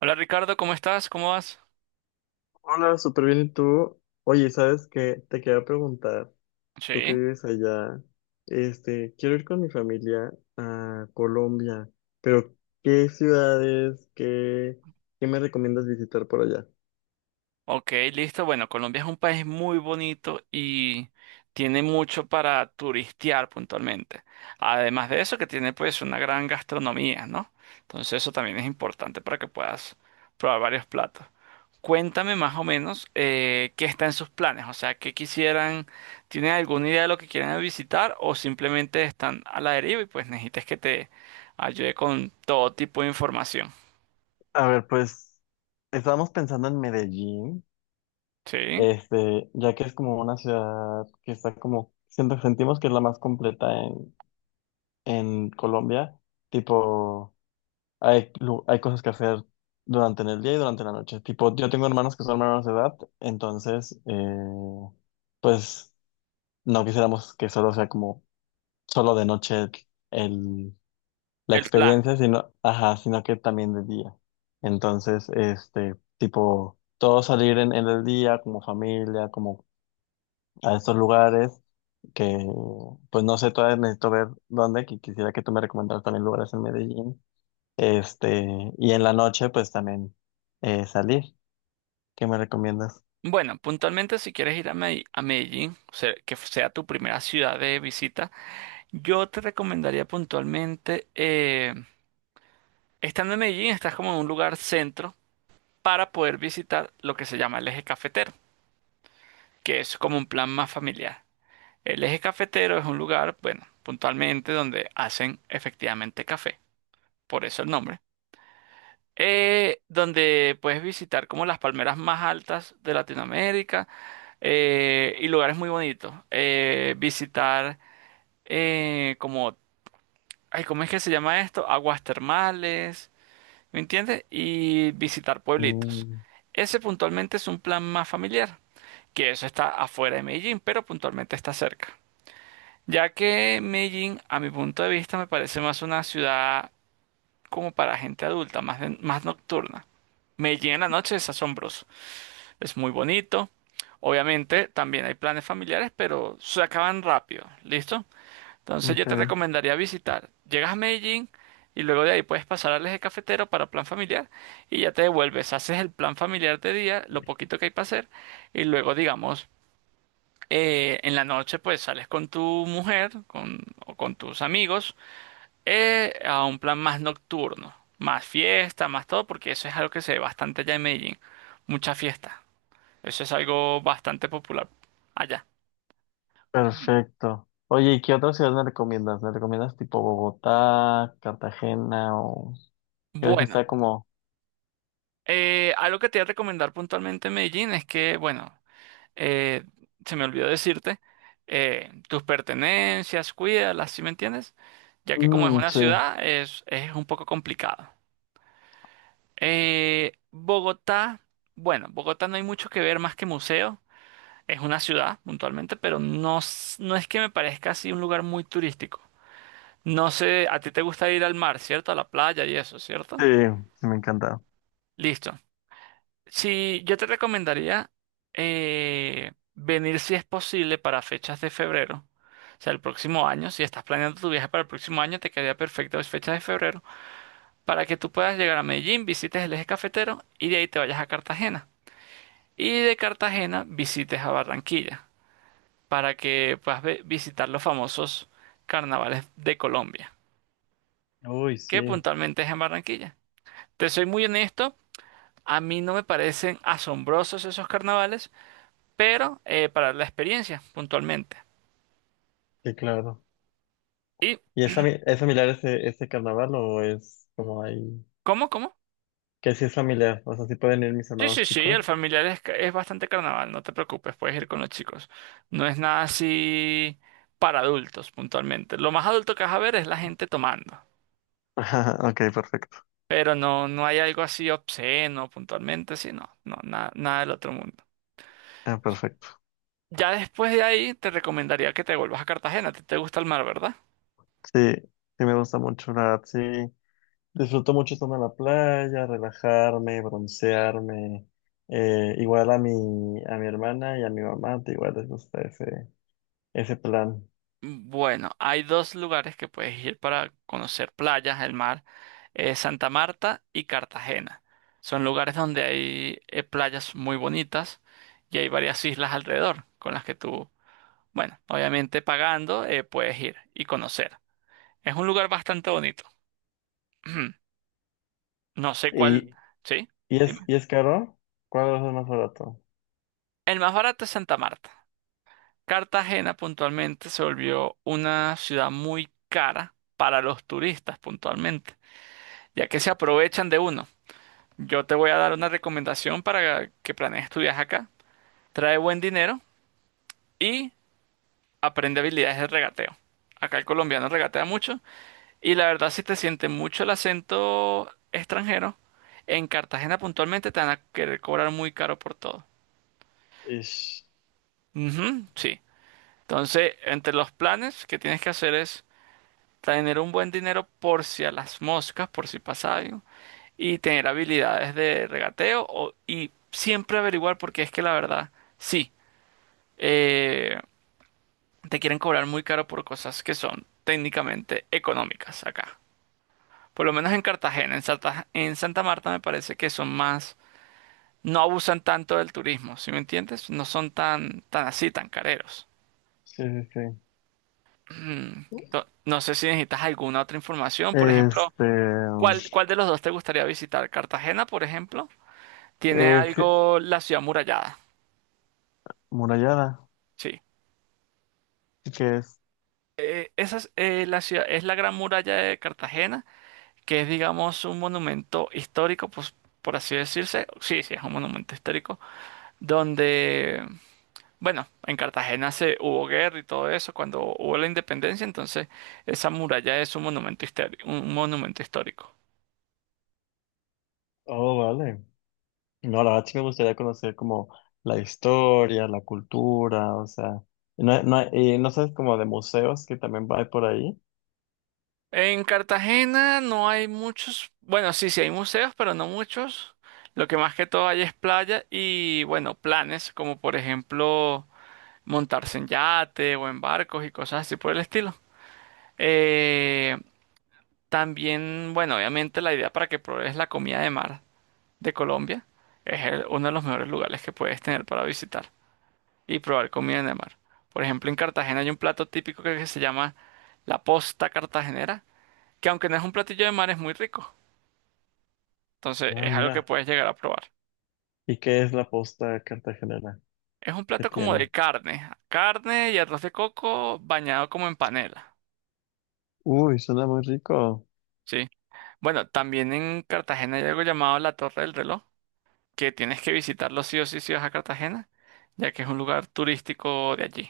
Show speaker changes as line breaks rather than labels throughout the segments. Hola Ricardo, ¿cómo estás? ¿Cómo vas?
Hola, súper bien. ¿Y tú? Oye, ¿sabes qué? Te quería preguntar, tú que
Sí.
vives allá, quiero ir con mi familia a Colombia, pero ¿qué ciudades, qué me recomiendas visitar por allá?
Ok, listo. Bueno, Colombia es un país muy bonito y tiene mucho para turistear puntualmente. Además de eso, que tiene pues una gran gastronomía, ¿no? Entonces eso también es importante para que puedas probar varios platos. Cuéntame más o menos qué está en sus planes, o sea, qué quisieran, ¿tienen alguna idea de lo que quieran visitar o simplemente están a la deriva y pues necesitas que te ayude con todo tipo de información?
A ver, pues estábamos pensando en Medellín,
Sí.
ya que es como una ciudad que está como, sentimos que es la más completa en Colombia, tipo, hay cosas que hacer durante el día y durante la noche. Tipo, yo tengo hermanos que son menores de edad, entonces, pues no quisiéramos que solo sea como solo de noche el, la
El plan.
experiencia, sino, ajá, sino que también de día. Entonces, tipo, todos salir en el día como familia, como a estos lugares que, pues no sé, todavía necesito ver dónde, que quisiera que tú me recomendaras también lugares en Medellín, este, y en la noche, pues también salir. ¿Qué me recomiendas?
Bueno, puntualmente si quieres ir a a Medellín, o sea, que sea tu primera ciudad de visita, yo te recomendaría puntualmente, estando en Medellín, estás como en un lugar centro para poder visitar lo que se llama el eje cafetero, que es como un plan más familiar. El eje cafetero es un lugar, bueno, puntualmente donde hacen efectivamente café, por eso el nombre, donde puedes visitar como las palmeras más altas de Latinoamérica y lugares muy bonitos. Visitar eh, como, ay, ¿cómo es que se llama esto? Aguas termales, ¿me entiendes? Y visitar pueblitos.
Mm,
Ese puntualmente es un plan más familiar, que eso está afuera de Medellín, pero puntualmente está cerca. Ya que Medellín, a mi punto de vista, me parece más una ciudad como para gente adulta, más, más nocturna. Medellín en la noche es asombroso. Es muy bonito. Obviamente también hay planes familiares, pero se acaban rápido. ¿Listo? Entonces yo te
ok,
recomendaría visitar. Llegas a Medellín y luego de ahí puedes pasar al eje cafetero para plan familiar y ya te devuelves. Haces el plan familiar de día, lo poquito que hay para hacer y luego digamos en la noche pues sales con tu mujer o con tus amigos a un plan más nocturno. Más fiesta, más todo, porque eso es algo que se ve bastante allá en Medellín. Mucha fiesta. Eso es algo bastante popular allá. Ujú.
perfecto. Oye, ¿y qué otra ciudad me recomiendas? ¿Me recomiendas tipo Bogotá, Cartagena o crees que
Bueno,
está como...
algo que te voy a recomendar puntualmente en Medellín es que, bueno, eh, se me olvidó decirte, tus pertenencias, cuídalas, ¿sí me entiendes? Ya que como es
Mm,
una
sí,
ciudad, es un poco complicado. Bogotá, bueno, Bogotá no hay mucho que ver más que museo. Es una ciudad, puntualmente, pero no, no es que me parezca así un lugar muy turístico. No sé, a ti te gusta ir al mar, ¿cierto? A la playa y eso, ¿cierto?
sí, sí, me encanta.
Listo. Sí, yo te recomendaría venir si es posible para fechas de febrero. O sea, el próximo año, si estás planeando tu viaje para el próximo año, te quedaría perfecto las fechas de febrero para que tú puedas llegar a Medellín, visites el eje cafetero y de ahí te vayas a Cartagena. Y de Cartagena visites a Barranquilla para que puedas visitar los famosos carnavales de Colombia,
Uy,
que
sí,
puntualmente es en Barranquilla. Te soy muy honesto, a mí no me parecen asombrosos esos carnavales pero para la experiencia, puntualmente.
sí, claro.
¿Y
¿Y es, es familiar ese carnaval o es como ahí?
cómo, cómo?
Que sí es familiar, o sea, sí pueden ir mis
Sí,
hermanos
sí, sí,
chicos.
el familiar es bastante carnaval, no te preocupes, puedes ir con los chicos. No es nada así para adultos, puntualmente. Lo más adulto que vas a ver es la gente tomando,
Ajá, ok, perfecto.
pero no, no hay algo así obsceno, puntualmente, sí, no, no, nada, nada del otro mundo.
Ah, perfecto.
Ya después de ahí te recomendaría que te vuelvas a Cartagena, a ti te gusta el mar, ¿verdad?
Sí, sí me gusta mucho, la verdad, sí. Disfruto mucho estar en la playa, relajarme, broncearme. Igual a mi hermana y a mi mamá, te igual les gusta ese plan.
Bueno, hay dos lugares que puedes ir para conocer playas, el mar. Santa Marta y Cartagena. Son lugares donde hay playas muy bonitas y hay varias islas alrededor con las que tú, bueno, obviamente pagando, puedes ir y conocer. Es un lugar bastante bonito. No sé
¿Y,
cuál, ¿sí?
y es,
Dime.
¿y es caro? ¿Cuál es el más barato?
El más barato es Santa Marta. Cartagena puntualmente se volvió una ciudad muy cara para los turistas puntualmente, ya que se aprovechan de uno. Yo te voy a dar una recomendación para que planees tu viaje acá. Trae buen dinero y aprende habilidades de regateo. Acá el colombiano regatea mucho y la verdad si te siente mucho el acento extranjero, en Cartagena puntualmente te van a querer cobrar muy caro por todo.
Ish.
Ujú, sí. Entonces, entre los planes que tienes que hacer es tener un buen dinero por si a las moscas, por si pasa algo, y tener habilidades de regateo y siempre averiguar porque es que la verdad, sí. eh, Te quieren cobrar muy caro por cosas que son técnicamente económicas acá. Por lo menos en Cartagena, en Santa Marta me parece que son más, no abusan tanto del turismo, ¿sí me entiendes? No son tan así, tan careros.
Sí, sí, sí.
Mm, no sé si necesitas alguna otra información, por ejemplo,
Este,
¿cuál de los dos te gustaría visitar? Cartagena, por ejemplo, tiene
es
algo la ciudad murallada,
murallada,
sí.
que es...
Esa es, la ciudad, es la Gran Muralla de Cartagena, que es, digamos, un monumento histórico, pues, por así decirse. Sí, sí, es un monumento histórico, donde, bueno, en Cartagena se hubo guerra y todo eso cuando hubo la independencia, entonces esa muralla es un monumento histórico, un monumento histórico.
Oh, vale. No, la verdad sí me gustaría conocer como la historia, la cultura, o sea, no, hay- no, hay- y no sabes como de museos que también va por ahí.
En Cartagena no hay muchos, bueno, sí, sí hay museos, pero no muchos. Lo que más que todo hay es playa y, bueno, planes, como por ejemplo montarse en yate o en barcos y cosas así por el estilo. Eh, También, bueno, obviamente la idea para que pruebes la comida de mar de Colombia es uno de los mejores lugares que puedes tener para visitar y probar comida de mar. Por ejemplo, en Cartagena hay un plato típico que se llama la posta cartagenera, que aunque no es un platillo de mar es muy rico. Entonces
Ah,
es algo que
mira.
puedes llegar a probar.
¿Y qué es la posta cartagenera?
Es un
¿Qué
plato como de
tiene?
carne, carne y arroz de coco bañado como en panela,
Uy, suena muy rico.
¿sí? Bueno, también en Cartagena hay algo llamado la Torre del Reloj que tienes que visitarlo sí o sí si vas a Cartagena, ya que es un lugar turístico de allí.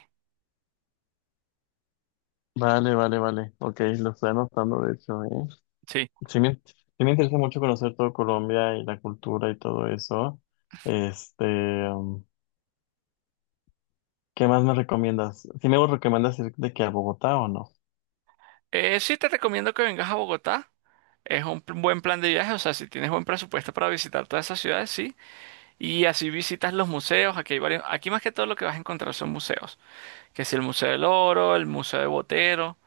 Vale, vale, vale. Ok, lo estoy anotando, de hecho, ¿eh?
Sí.
Sí me interesa mucho conocer todo Colombia y la cultura y todo eso. Este, um, ¿Qué más me recomiendas? ¿Sí me recomiendas ir de que a Bogotá o no?
Sí te recomiendo que vengas a Bogotá. Es un buen plan de viaje, o sea, si tienes buen presupuesto para visitar todas esas ciudades, sí. Y así visitas los museos, aquí hay varios, aquí más que todo lo que vas a encontrar son museos, que si el Museo del Oro, el Museo de Botero,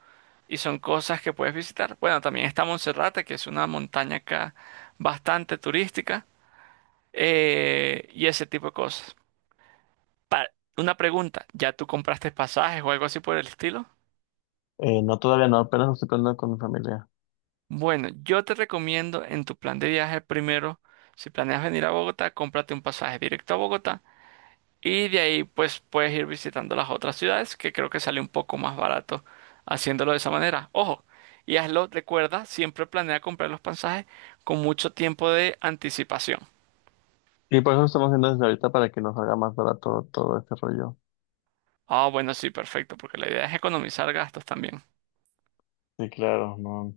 y son cosas que puedes visitar. Bueno, también está Monserrate, que es una montaña acá bastante turística, y ese tipo de cosas. Pa- una pregunta, ¿ya tú compraste pasajes o algo así por el estilo?
No, todavía no, apenas lo estoy planeando con mi familia.
Bueno, yo te recomiendo en tu plan de viaje primero, si planeas venir a Bogotá, cómprate un pasaje directo a Bogotá y de ahí pues puedes ir visitando las otras ciudades que creo que sale un poco más barato haciéndolo de esa manera. Ojo, y hazlo, recuerda, siempre planea comprar los pasajes con mucho tiempo de anticipación.
Y por eso estamos haciendo desde ahorita para que nos haga más barato todo este rollo.
Ah, bueno, sí, perfecto, porque la idea es economizar gastos también.
Sí, claro, no,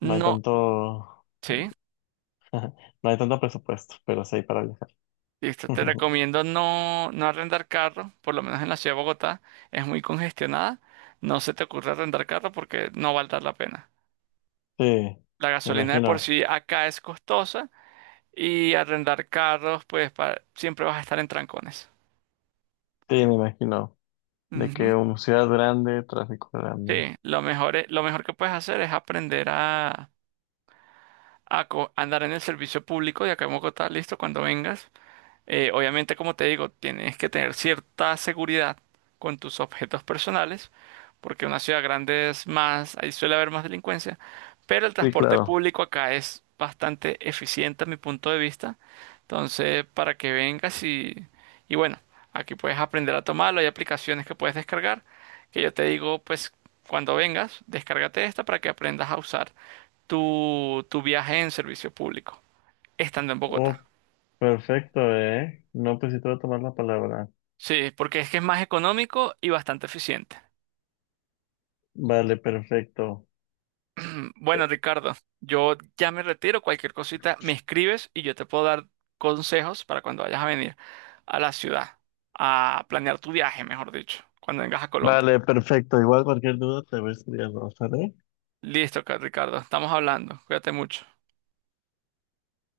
no hay
No,
tanto,
sí.
no hay tanto presupuesto, pero sí hay para viajar.
Listo, te recomiendo no arrendar carro, por lo menos en la ciudad de Bogotá, es muy congestionada. No se te ocurra arrendar carro porque no valdrá la pena.
Sí,
La
me
gasolina de por
imagino.
sí acá es costosa y arrendar carros, pues siempre vas a estar en trancones.
Sí, me imagino. De
Ujú.
que una ciudad grande, tráfico grande.
Sí, lo mejor que puedes hacer es aprender a, andar en el servicio público de acá en Bogotá, listo, cuando vengas. Obviamente, como te digo, tienes que tener cierta seguridad con tus objetos personales, porque en una ciudad grande es más, ahí suele haber más delincuencia, pero el
Sí,
transporte
claro.
público acá es bastante eficiente a mi punto de vista. Entonces, para que vengas y bueno, aquí puedes aprender a tomarlo, hay aplicaciones que puedes descargar, que yo te digo, pues cuando vengas, descárgate esta para que aprendas a usar tu viaje en servicio público, estando en Bogotá.
Oh, perfecto, ¿eh? No, pues sí te voy a tomar la palabra.
Sí, porque es que es más económico y bastante eficiente.
Vale, perfecto.
Bueno, Ricardo, yo ya me retiro. Cualquier cosita me escribes y yo te puedo dar consejos para cuando vayas a venir a la ciudad, a planear tu viaje, mejor dicho, cuando vengas a Colombia.
Vale, perfecto. Igual cualquier duda te voy a escribir, ¿sale?
Listo, Ricardo, estamos hablando. Cuídate mucho.